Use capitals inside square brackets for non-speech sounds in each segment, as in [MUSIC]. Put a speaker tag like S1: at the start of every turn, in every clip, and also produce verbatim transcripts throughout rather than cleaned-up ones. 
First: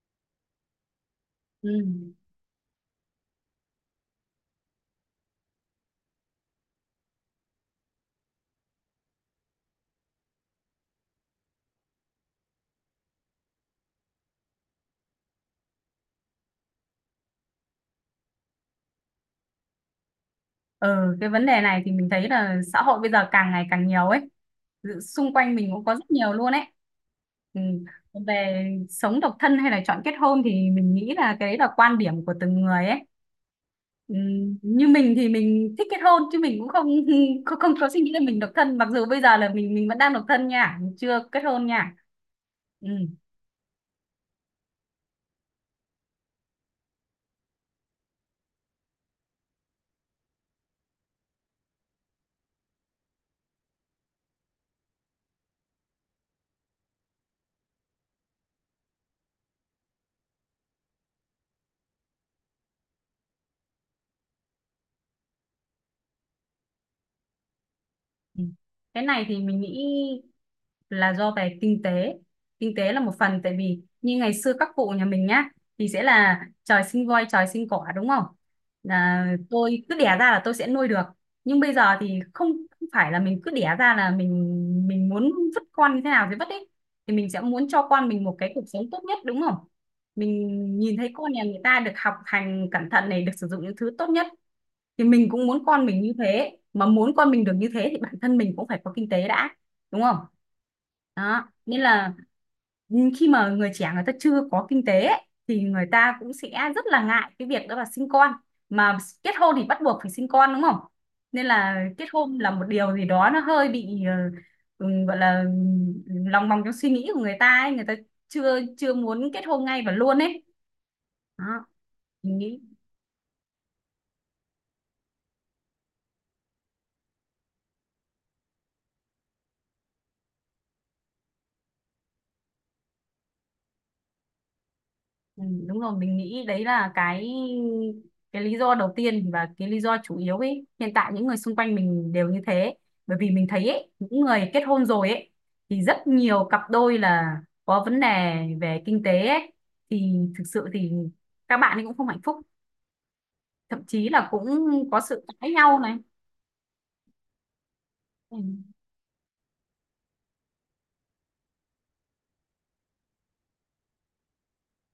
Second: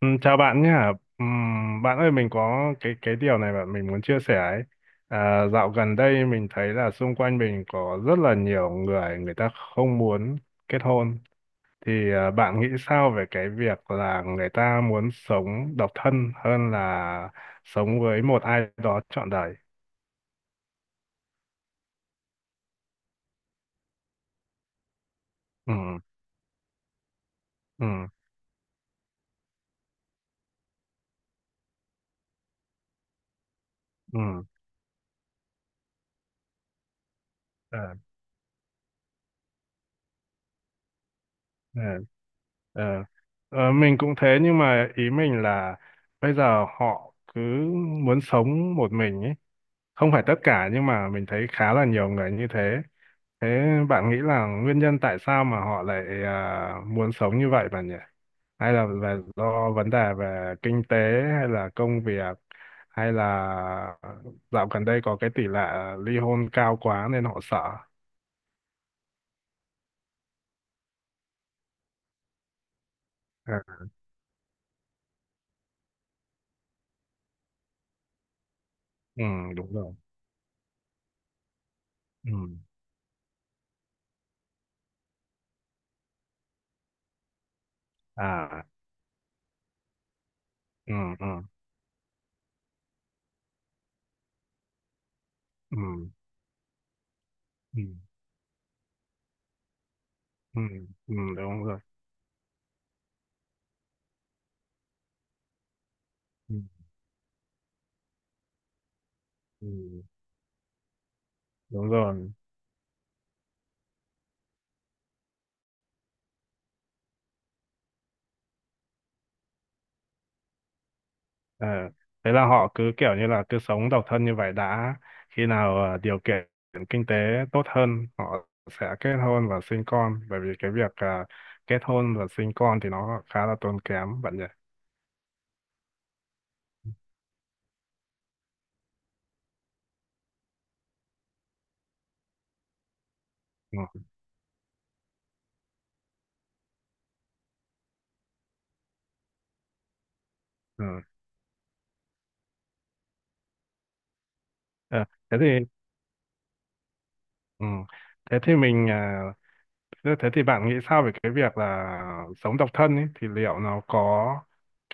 S1: Ừ, chào bạn nhé.
S2: Ừ.
S1: Ừm, bạn ơi mình có cái cái điều này bạn mình muốn chia sẻ ấy. À, dạo gần đây mình thấy là xung quanh mình có rất là nhiều người, người ta không muốn kết hôn. Thì à, bạn nghĩ sao về cái việc là người ta muốn sống độc thân hơn là sống với một ai đó trọn đời?
S2: Ờ, cái vấn đề này thì mình thấy là xã hội bây giờ càng ngày càng nhiều ấy. Dự- Xung quanh mình
S1: Ừ,
S2: cũng có rất nhiều luôn ấy. Ừ.
S1: ừ,
S2: Về sống độc thân hay là chọn kết hôn thì mình nghĩ là cái đấy là quan điểm của từng người ấy. Ừ.
S1: ừ.
S2: Như mình thì mình thích kết hôn chứ mình cũng không [LAUGHS] không, không có
S1: Ờ,
S2: suy nghĩ là mình độc thân, mặc dù bây giờ là mình mình vẫn đang độc thân nha, mình chưa kết hôn
S1: ờ,
S2: nha. Ừ.
S1: ờ. Ờ, mình cũng thế nhưng mà ý mình là bây giờ họ cứ muốn sống một mình ấy, không phải tất cả nhưng mà mình thấy khá là nhiều người như thế. Thế bạn nghĩ là nguyên nhân tại sao mà họ lại à, muốn sống như vậy bạn nhỉ, hay là về do vấn đề về kinh tế hay là công việc hay là dạo gần đây có cái tỷ lệ ly hôn cao quá nên họ sợ?
S2: Ừ. Cái này thì mình nghĩ là do về kinh tế. Kinh tế là một phần, tại
S1: Ừ.
S2: vì như ngày xưa các cụ nhà mình nhá thì sẽ là trời sinh voi trời sinh cỏ đúng không,
S1: Ừ,
S2: là
S1: đúng
S2: tôi
S1: rồi.
S2: cứ đẻ ra là tôi sẽ nuôi được. Nhưng bây giờ thì
S1: Ừ.
S2: không, không phải là mình cứ đẻ ra là mình mình muốn vứt con như thế nào thì vứt ấy, thì mình sẽ muốn cho con mình một cái cuộc
S1: À.
S2: sống tốt nhất đúng không. Mình
S1: Ừ.
S2: nhìn thấy
S1: Ừ.
S2: con nhà người ta được học hành cẩn thận này, được sử dụng những thứ tốt nhất, thì mình cũng muốn
S1: Ừ.
S2: con mình như thế. Mà muốn con mình được như
S1: Ừ.
S2: thế thì bản thân mình cũng phải có kinh tế đã, đúng không?
S1: Ừ, ừ, ừ,
S2: Đó
S1: đúng rồi.
S2: nên là khi mà người trẻ người ta chưa có kinh tế ấy, thì người ta cũng sẽ
S1: Ừ,
S2: rất là ngại cái việc đó là sinh con, mà kết hôn thì
S1: ừ,
S2: bắt buộc phải sinh con đúng không. Nên là
S1: đúng
S2: kết
S1: rồi.
S2: hôn là một điều gì đó nó hơi bị ờ, ừ, gọi là ừ, lòng vòng trong suy nghĩ của người ta ấy, người ta chưa chưa muốn kết hôn ngay và luôn ấy, đó
S1: Ờ, thế
S2: mình
S1: là
S2: nghĩ.
S1: họ cứ kiểu như là cứ sống độc thân như vậy đã. Khi nào ờ, điều kiện kinh tế tốt hơn, họ sẽ kết hôn và sinh con. Bởi vì cái việc ờ, kết hôn và sinh con thì nó khá là tốn kém bạn nhỉ.
S2: Ừ, đúng rồi. Mình nghĩ đấy là cái cái lý do đầu tiên và cái lý do chủ yếu ấy. Hiện tại những người xung quanh mình đều như thế, bởi vì mình thấy ấy,
S1: Ừ.
S2: những người kết hôn rồi ấy thì rất nhiều cặp đôi là có vấn đề về kinh tế ấy, thì thực sự
S1: Ừ.
S2: thì các bạn ấy cũng không hạnh phúc, thậm chí là cũng có
S1: Ờ,
S2: sự
S1: thế thì.
S2: cãi nhau này.
S1: Ừ.
S2: Ừ.
S1: Thế thì mình à, thế thế thì bạn nghĩ sao về cái việc là sống độc thân ấy thì liệu nó có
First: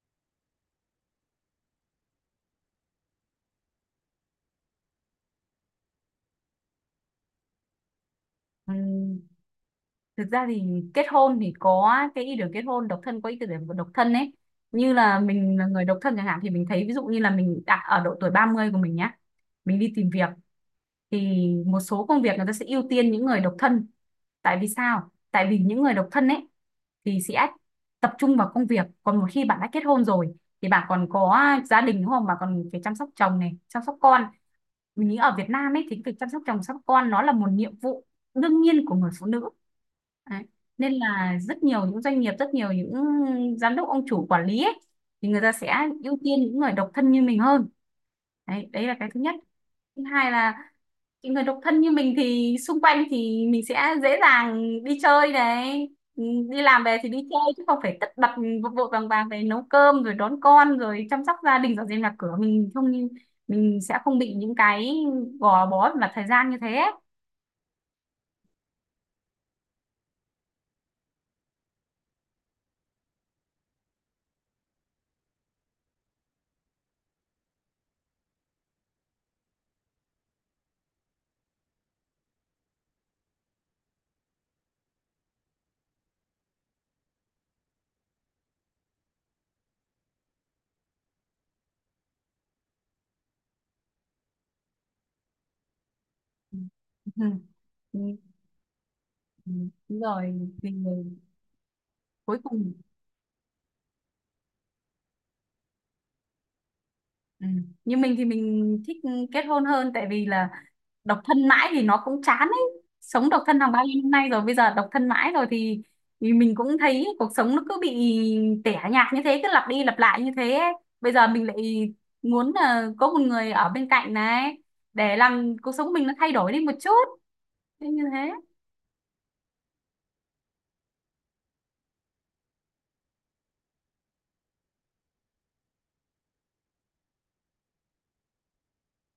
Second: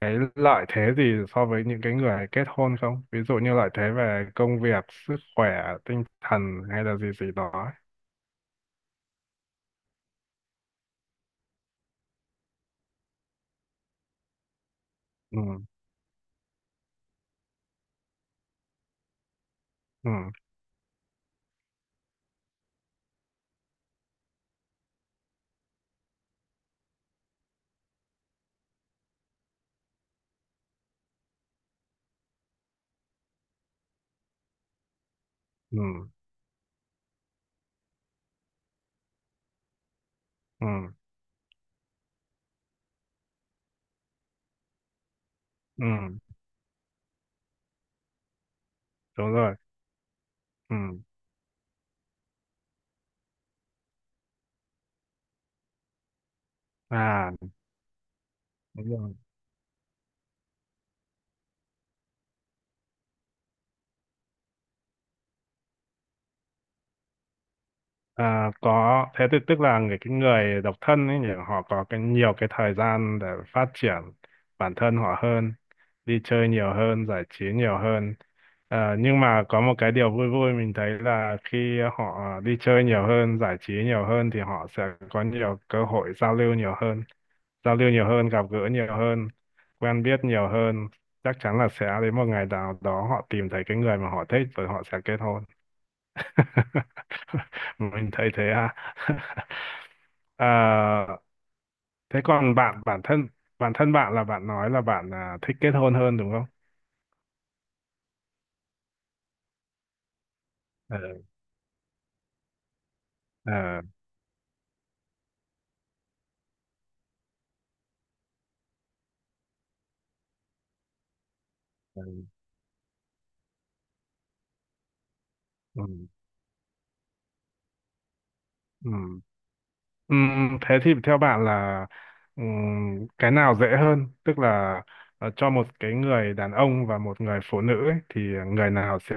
S1: cái lợi thế gì so với những cái người kết hôn không? Ví dụ như lợi thế về công việc, sức khỏe, tinh thần hay là gì gì đó ấy.
S2: Ừ, thực ra thì kết hôn thì có cái ý tưởng kết hôn, độc thân có ý tưởng độc thân ấy. Như là mình
S1: Ừ.
S2: là người độc thân chẳng hạn, thì mình thấy ví dụ như là mình đã ở độ tuổi ba mươi của mình nhá, mình đi tìm việc,
S1: Ừ.
S2: thì một số công việc người ta sẽ ưu tiên những người độc thân. Tại vì sao? Tại vì những người độc thân ấy thì sẽ tập trung vào công việc, còn một khi bạn đã kết hôn rồi thì bạn còn có gia đình đúng không, bạn còn phải chăm sóc chồng này, chăm sóc con. Mình nghĩ ở Việt Nam ấy
S1: Ừ.
S2: thì việc chăm sóc chồng sóc con nó là một nhiệm vụ đương nhiên của người phụ nữ. Đấy.
S1: Ừ.
S2: Nên là rất nhiều những doanh nghiệp, rất nhiều những giám đốc, ông chủ, quản lý ấy, thì người ta sẽ
S1: Ừ,
S2: ưu tiên những người độc thân như mình hơn đấy. Đấy là cái thứ
S1: đúng
S2: nhất.
S1: rồi.
S2: Thứ hai là
S1: Ừ.
S2: những người độc thân như mình thì xung quanh thì mình sẽ dễ dàng đi chơi này. Ừ, đi làm về thì đi
S1: À,
S2: chơi chứ không phải tất bật vội vội
S1: đúng
S2: vàng
S1: rồi.
S2: vàng về nấu cơm rồi đón con rồi chăm sóc gia đình dọn dẹp nhà cửa, mình không mình sẽ không bị những cái gò bó và thời gian như thế.
S1: À, có thế thì tức là người cái người độc thân ấy nhỉ, họ có cái nhiều cái thời gian để phát triển bản thân họ hơn, đi chơi nhiều hơn, giải trí nhiều hơn. À, nhưng mà có một cái điều vui vui mình thấy là khi họ đi chơi nhiều hơn giải trí nhiều hơn thì họ sẽ có nhiều cơ hội giao lưu nhiều hơn, giao lưu nhiều hơn, gặp gỡ nhiều hơn, quen biết nhiều hơn, chắc chắn là sẽ đến một ngày nào đó họ tìm thấy cái người mà họ thích và họ sẽ kết hôn.
S2: Ừ,
S1: [LAUGHS]
S2: ừ,
S1: Mình thấy thế à. [LAUGHS]
S2: đúng
S1: Ờ,
S2: rồi, thì
S1: thế
S2: cuối
S1: còn
S2: cùng.
S1: bạn bản thân bản thân bạn là bạn nói là bạn à, thích kết hôn hơn đúng không?
S2: Ừ. Như mình thì mình thích kết hôn hơn, tại vì là
S1: Ờ,
S2: độc thân mãi thì nó cũng chán ấy. Sống độc thân hàng
S1: ờ,
S2: bao nhiêu năm nay rồi, bây giờ độc thân mãi rồi thì, thì mình cũng thấy cuộc sống nó cứ bị tẻ nhạt như thế, cứ lặp đi lặp lại như thế ấy. Bây giờ mình lại
S1: ờ,
S2: muốn là có một người ở bên cạnh này để làm cuộc
S1: ừ,
S2: sống mình nó thay đổi đi một chút. Thế. Như thế.
S1: ừ. Ừ, thế thì theo bạn là, ừ, cái nào dễ hơn, tức là ờ, cho một cái người đàn ông và một người phụ nữ ấy, thì người nào sẽ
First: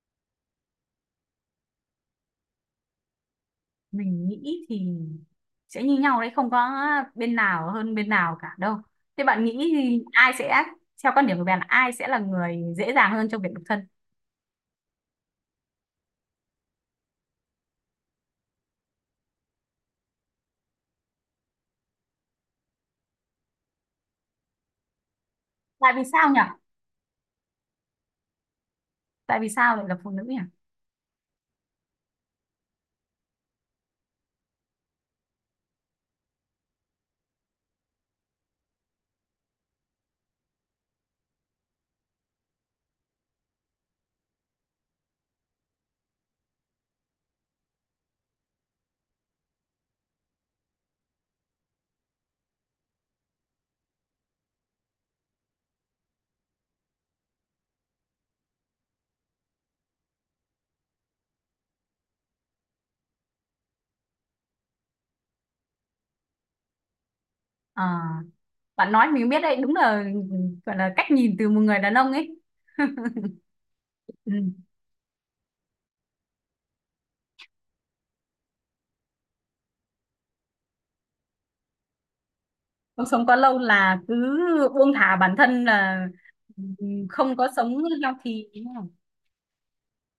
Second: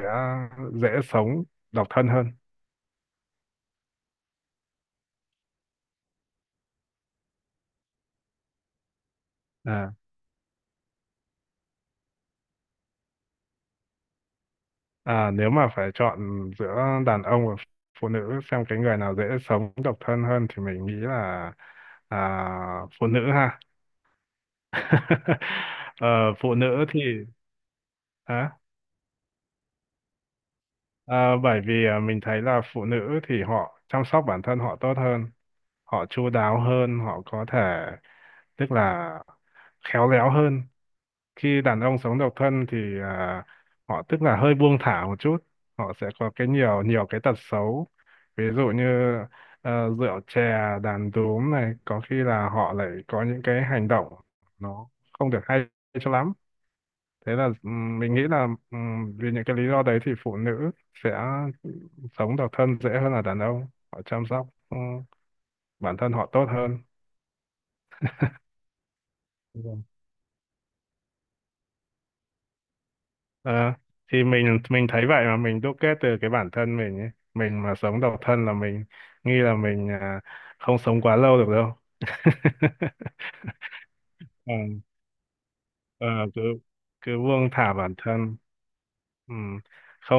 S1: dễ sống độc thân hơn?
S2: Mình nghĩ thì sẽ như nhau đấy, không có bên nào hơn bên nào cả đâu. Thế bạn nghĩ
S1: Ờ.
S2: thì ai sẽ theo quan điểm của bạn là ai sẽ là người dễ dàng hơn trong việc độc thân?
S1: À, nếu mà phải chọn giữa đàn ông và phụ nữ xem cái người nào dễ sống độc thân hơn thì mình nghĩ là à, phụ nữ ha. [LAUGHS]
S2: Tại vì sao
S1: Ờ,
S2: nhỉ?
S1: phụ nữ thì, hả?
S2: Tại vì sao lại là phụ nữ nhỉ?
S1: Ờ, bởi vì ờ, mình thấy là phụ nữ thì họ chăm sóc bản thân họ tốt hơn, họ chu đáo hơn, họ có thể, tức là khéo léo hơn. Khi đàn ông sống độc thân thì ờ, họ, tức là hơi buông thả một chút, họ sẽ có cái nhiều nhiều cái tật xấu. Ví dụ như ờ, rượu chè, đàn đúm này, có khi là họ lại có những cái hành động nó không được hay cho lắm. Thế là ừm, mình nghĩ là ừm, vì những cái lý do đấy thì phụ nữ sẽ sống độc thân dễ hơn là đàn ông, họ chăm sóc ừ, bản thân họ tốt hơn.
S2: Ờ, bạn nói mình biết đấy,
S1: Đúng
S2: đúng
S1: rồi.
S2: là gọi là cách nhìn từ một người đàn ông ấy. [LAUGHS]
S1: Ờ, thì
S2: Ừ.
S1: mình mình thấy vậy mà mình đúc kết từ cái bản thân mình ấy. Mình mà sống độc thân là mình nghĩ là mình à, không sống quá lâu được đâu. [LAUGHS]
S2: Không sống quá lâu là cứ
S1: Ờ,
S2: buông thả bản thân, là
S1: ờ, cứ
S2: ừ,
S1: cứ
S2: không có
S1: buông thả
S2: sống
S1: bản thân.
S2: healthy, ý không.
S1: Ừ.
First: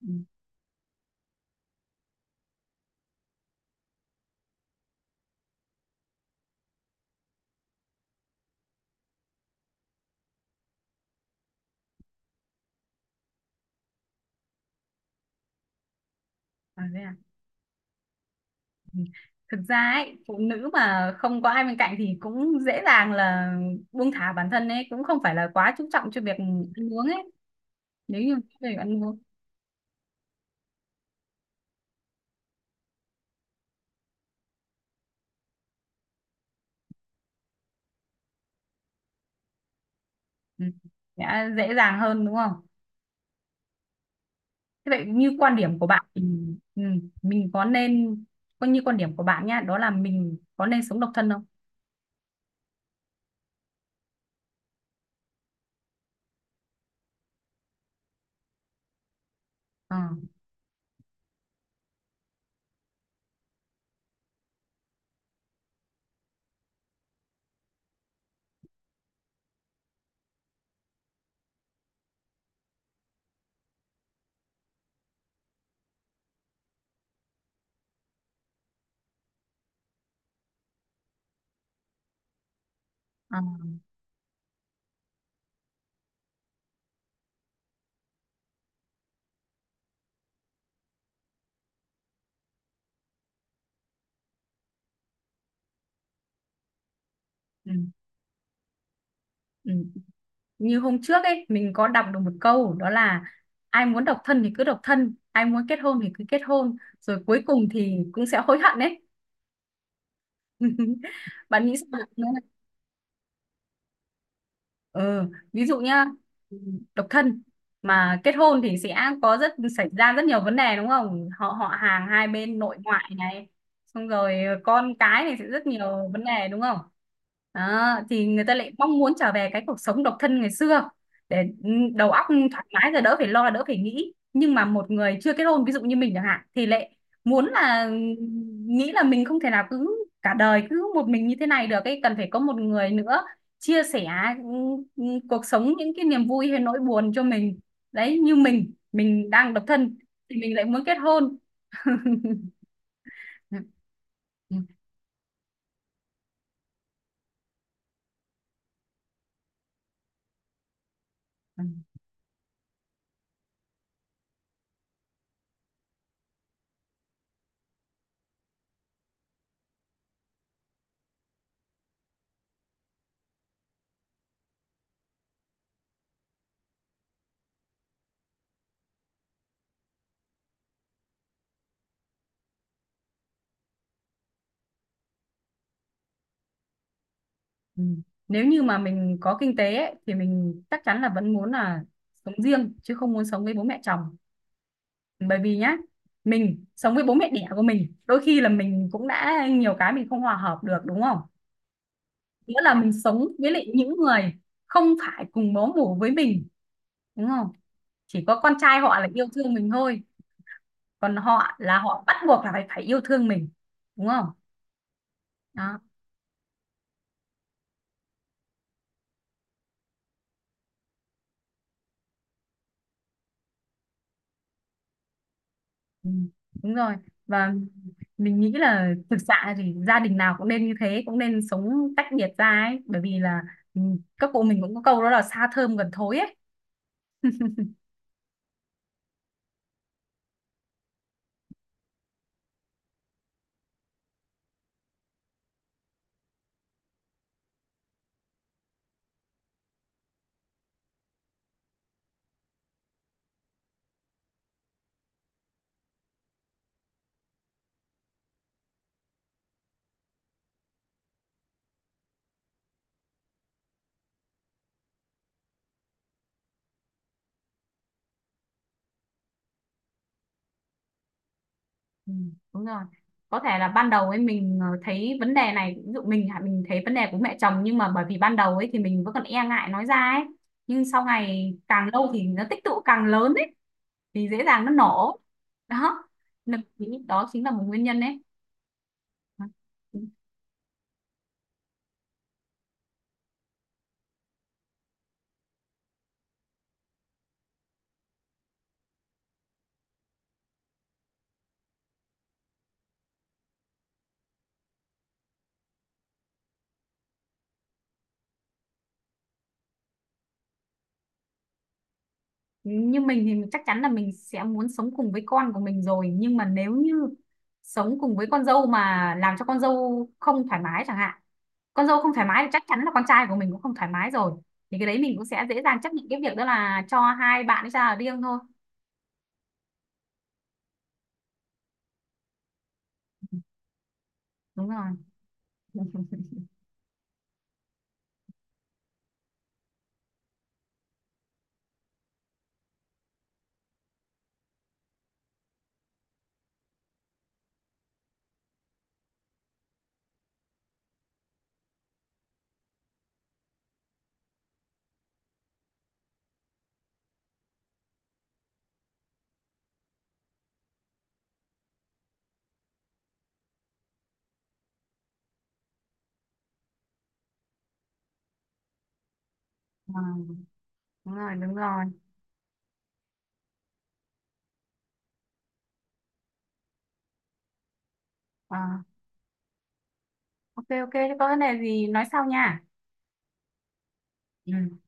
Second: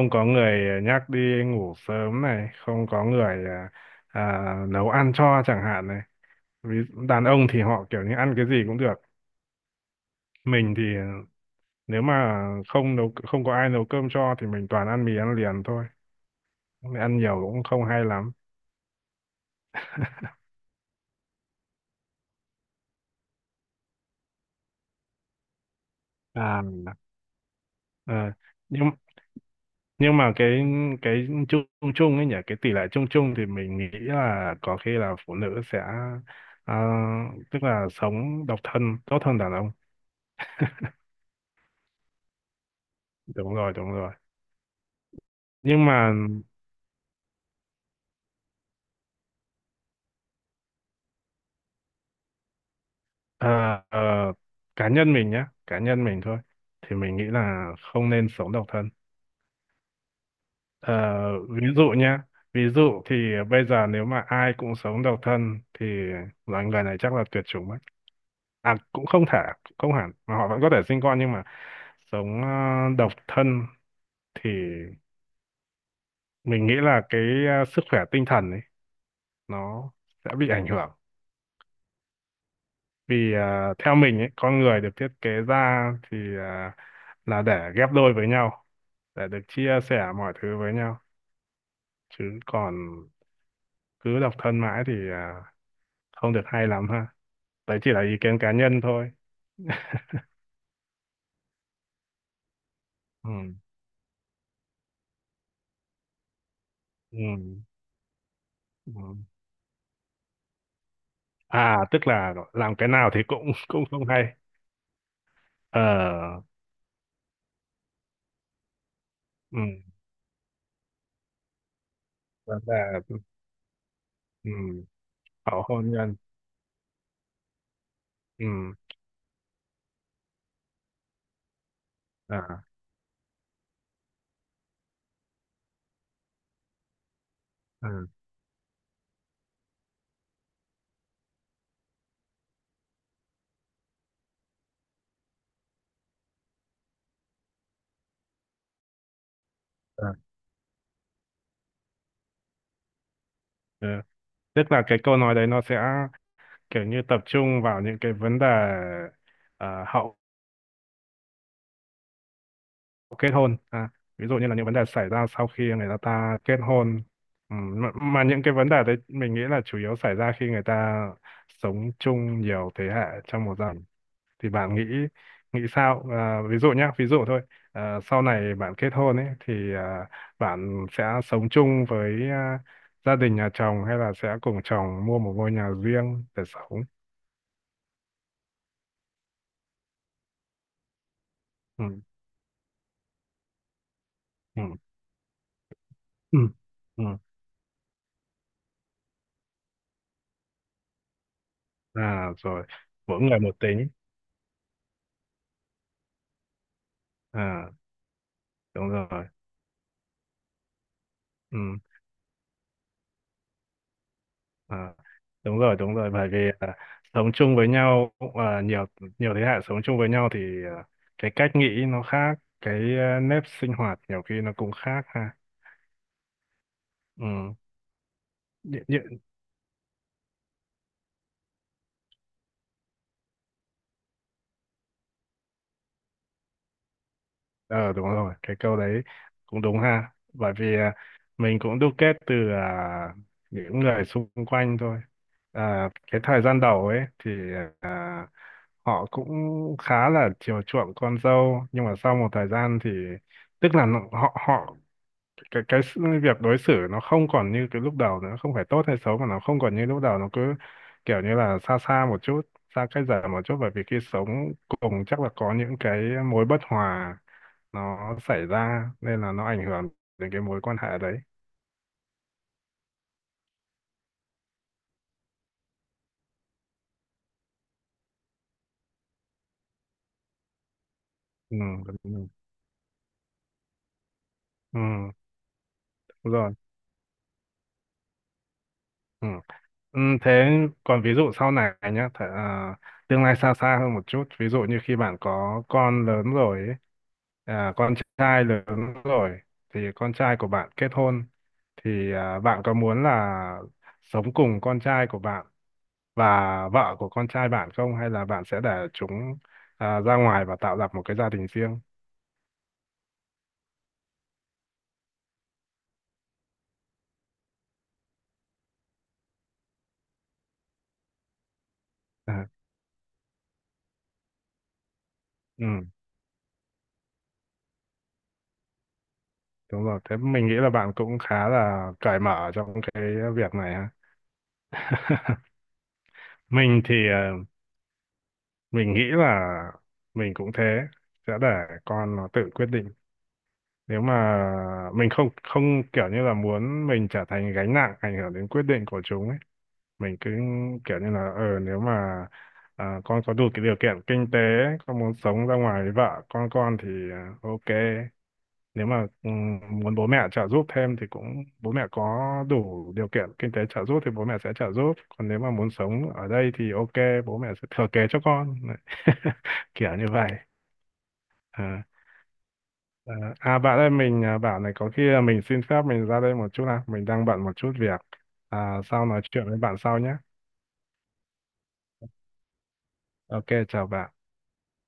S2: Ừ.
S1: có người à, nhắc đi ngủ sớm này, không có người à, à, nấu ăn cho chẳng hạn này. Ví- đàn ông thì họ kiểu như ăn cái gì cũng được, mình thì nếu mà không nấu không có ai nấu cơm cho thì mình toàn ăn mì ăn liền thôi.
S2: À, thế à?
S1: Ăn nhiều cũng không hay lắm
S2: Thực ra ấy, phụ nữ mà không có ai bên cạnh thì cũng dễ dàng là buông thả bản thân ấy, cũng không phải là quá chú trọng cho việc
S1: à.
S2: ăn uống ấy. Nếu
S1: Ờ,
S2: như về
S1: nhưng
S2: ăn uống
S1: nhưng mà cái cái chung chung ấy nhỉ, cái tỷ lệ chung chung thì mình nghĩ là có khi là phụ nữ sẽ ờ, tức là sống độc thân tốt hơn đàn ông.
S2: ừ, sẽ dễ dàng hơn đúng không?
S1: Đúng rồi, đúng rồi.
S2: Thế vậy như quan điểm
S1: Nhưng
S2: của bạn
S1: mà
S2: thì ừ, mình có nên coi như quan điểm của bạn nhá, đó là mình có nên sống độc thân không?
S1: ờ, ờ, cá nhân mình nhé, cá nhân mình thôi thì mình nghĩ là không nên sống độc thân.
S2: Ờ,
S1: Ờ, ví dụ nhá, ví dụ thì bây giờ nếu mà ai cũng sống độc thân thì loài người này chắc là tuyệt chủng mất. À, cũng không thể, cũng không hẳn, mà họ vẫn có thể sinh con nhưng mà sống ờ, độc thân thì mình nghĩ là cái ờ, sức khỏe tinh thần ấy nó sẽ bị ảnh hưởng. Vì
S2: ờ,
S1: ờ, theo mình ấy, con người được thiết kế ra thì ờ, là để ghép đôi với nhau, để được chia sẻ mọi thứ với nhau. Chứ còn cứ độc thân mãi thì à, không được hay lắm ha.
S2: ừ,
S1: Đấy chỉ là ý kiến cá nhân thôi.
S2: ừ. Như hôm trước ấy mình có đọc được một câu đó là:
S1: Ừ.
S2: ai muốn độc thân thì cứ độc thân, ai muốn kết hôn thì cứ kết hôn,
S1: Ừ.
S2: rồi cuối cùng thì cũng sẽ hối hận
S1: Ừ.
S2: ấy. [LAUGHS] Bạn nghĩ
S1: À,
S2: sao về
S1: tức
S2: nó?
S1: là làm cái nào thì cũng [LAUGHS] cũng không hay.
S2: Ừ. Ví dụ nhá,
S1: Ờ.
S2: độc thân mà kết hôn thì sẽ có rất
S1: Ừ.
S2: xảy ra rất nhiều vấn đề đúng không, họ họ hàng hai
S1: Và
S2: bên nội
S1: là.
S2: ngoại này, xong rồi
S1: Ừ.
S2: con cái này sẽ
S1: Hậu
S2: rất
S1: hôn
S2: nhiều
S1: nhân.
S2: vấn đề đúng không. Đó, thì người
S1: Ừ.
S2: ta lại mong muốn trở về cái cuộc sống độc thân ngày xưa để ừ, đầu óc
S1: À,
S2: thoải mái, rồi đỡ phải lo đỡ phải nghĩ. Nhưng mà một người chưa kết hôn ví dụ như mình chẳng hạn thì lại muốn
S1: à,
S2: là nghĩ là mình không thể nào cứ cả đời cứ một mình như thế này được ấy, cần phải có một người nữa chia sẻ ừ, ừ, cuộc sống, những cái niềm vui hay nỗi buồn cho mình. Đấy, như mình mình đang độc thân
S1: à.
S2: thì mình lại muốn kết hôn. [LAUGHS]
S1: Ừ. Tức là cái câu nói đấy nó sẽ kiểu như tập trung vào những cái vấn đề ờ, hậu kết hôn, à, ví dụ như là những vấn đề xảy ra sau khi người ta kết hôn. Ừ, mà, mà những cái vấn đề đấy mình nghĩ là chủ yếu xảy ra khi người ta sống chung nhiều thế hệ trong một gia đình. Thì bạn nghĩ nghĩ sao, à, ví dụ nhá, ví dụ thôi. À, sau này bạn kết hôn ấy thì à, bạn sẽ sống chung với à, gia đình nhà chồng hay là sẽ cùng chồng mua một ngôi nhà riêng để sống?
S2: Nếu như mà mình có kinh tế ấy, thì mình chắc chắn là vẫn muốn là
S1: Ừ,
S2: sống riêng chứ không muốn sống với bố mẹ chồng.
S1: ừ,
S2: Bởi vì nhá,
S1: ừ,
S2: mình sống với
S1: ừ.
S2: bố mẹ đẻ của mình đôi khi là mình cũng đã nhiều cái mình không hòa hợp được đúng không,
S1: À,
S2: nghĩa
S1: rồi.
S2: là mình
S1: Mỗi
S2: sống
S1: người
S2: với
S1: một
S2: lại
S1: tính.
S2: những người không phải cùng máu mủ với mình đúng không.
S1: À.
S2: Chỉ có con trai
S1: Đúng
S2: họ là yêu
S1: rồi.
S2: thương mình thôi, còn họ
S1: Ừ,
S2: là họ bắt buộc là phải phải yêu thương mình đúng không.
S1: à, đúng rồi,
S2: Đó.
S1: đúng rồi, bởi vì à, sống chung với nhau à, nhiều nhiều thế hệ sống chung với nhau thì à, cái cách nghĩ nó khác, cái à, nếp sinh hoạt nhiều khi nó cũng khác ha.
S2: Ừ, đúng rồi.
S1: Ừ,
S2: Và mình nghĩ
S1: như,
S2: là
S1: như,
S2: thực sự thì gia đình nào cũng nên như thế, cũng nên sống tách biệt ra ấy, bởi vì là ừ, các cụ mình cũng có câu đó là xa thơm gần thối ấy.
S1: ờ, đúng rồi, cái câu đấy cũng đúng ha, bởi vì à, mình cũng đúc kết từ à, những người xung quanh thôi. À, cái thời gian đầu ấy thì à, họ cũng khá là chiều chuộng con dâu nhưng mà sau một thời gian thì tức là nó- họ họ cái cái sự- việc đối xử nó không còn như cái lúc đầu nữa, không phải tốt hay xấu mà nó không còn như lúc đầu, nó cứ kiểu như là xa xa một chút, xa cách dần một chút, bởi vì khi sống cùng chắc là có những cái mối bất hòa nó xảy ra nên là nó ảnh hưởng đến cái mối quan hệ đấy.
S2: Ừ, đúng rồi. Có thể là ban đầu ấy mình ờ, thấy vấn đề này, ví dụ mình hả, mình thấy vấn đề của mẹ chồng, nhưng mà bởi vì ban đầu ấy thì mình vẫn còn e ngại nói ra ấy. Nhưng sau ngày
S1: Ừ,
S2: càng lâu
S1: đúng
S2: thì
S1: rồi.
S2: nó tích tụ càng lớn ấy, thì dễ dàng nó
S1: Ừ,
S2: nổ. Đó
S1: đúng rồi.
S2: nên mình nghĩ đó chính là một nguyên nhân.
S1: Ừ. Ừ,
S2: Đấy.
S1: thế còn ví dụ sau này nhá, th- à, tương lai xa xa hơn một chút, ví dụ như khi bạn có con lớn rồi ấy, à, con trai lớn rồi thì con trai của bạn kết hôn thì à, bạn có muốn là sống cùng con trai của bạn và vợ của con trai bạn không hay là bạn sẽ để chúng à, ra ngoài và tạo lập một cái gia đình riêng?
S2: Như mình thì chắc chắn là mình sẽ muốn sống cùng với con của mình rồi, nhưng mà nếu như sống cùng với con dâu mà làm cho con dâu không thoải mái chẳng hạn, con dâu không thoải mái
S1: À,
S2: thì chắc chắn là con trai của mình cũng không thoải mái rồi, thì cái đấy mình cũng sẽ dễ
S1: ừ,
S2: dàng chấp nhận cái việc đó là cho hai bạn ấy ra ở riêng thôi.
S1: đúng rồi. Thế mình nghĩ là bạn cũng khá là cởi mở trong cái việc này ha.
S2: Đúng rồi.
S1: [LAUGHS] Mình thì ờ, mình nghĩ là mình cũng thế, sẽ để con nó tự quyết định, nếu mà mình không không kiểu như là muốn mình trở thành gánh nặng ảnh hưởng đến quyết định của chúng ấy. Mình cứ kiểu như là ờ nếu mà à, con có đủ cái điều kiện kinh tế, con muốn sống ra ngoài với vợ con con thì à, ok. Nếu mà ừ, muốn bố mẹ trợ giúp thêm thì cũng bố mẹ có đủ điều kiện kinh tế trợ giúp thì bố mẹ sẽ trợ giúp, còn nếu mà muốn sống ở đây thì ok bố mẹ sẽ thừa kế cho con. Đấy. [LAUGHS] Kiểu
S2: Ờ,
S1: như vậy.
S2: đúng rồi, đúng rồi.
S1: à, à à, Bạn ơi mình à, bảo này có khi là mình xin phép mình ra đây một chút nào, mình đang bận một chút việc.
S2: Ờ,
S1: À, sau nói chuyện với bạn sau nhé.
S2: ok, ok, thế có vấn đề gì nói sau nha.
S1: Ok chào bạn.
S2: Ừ.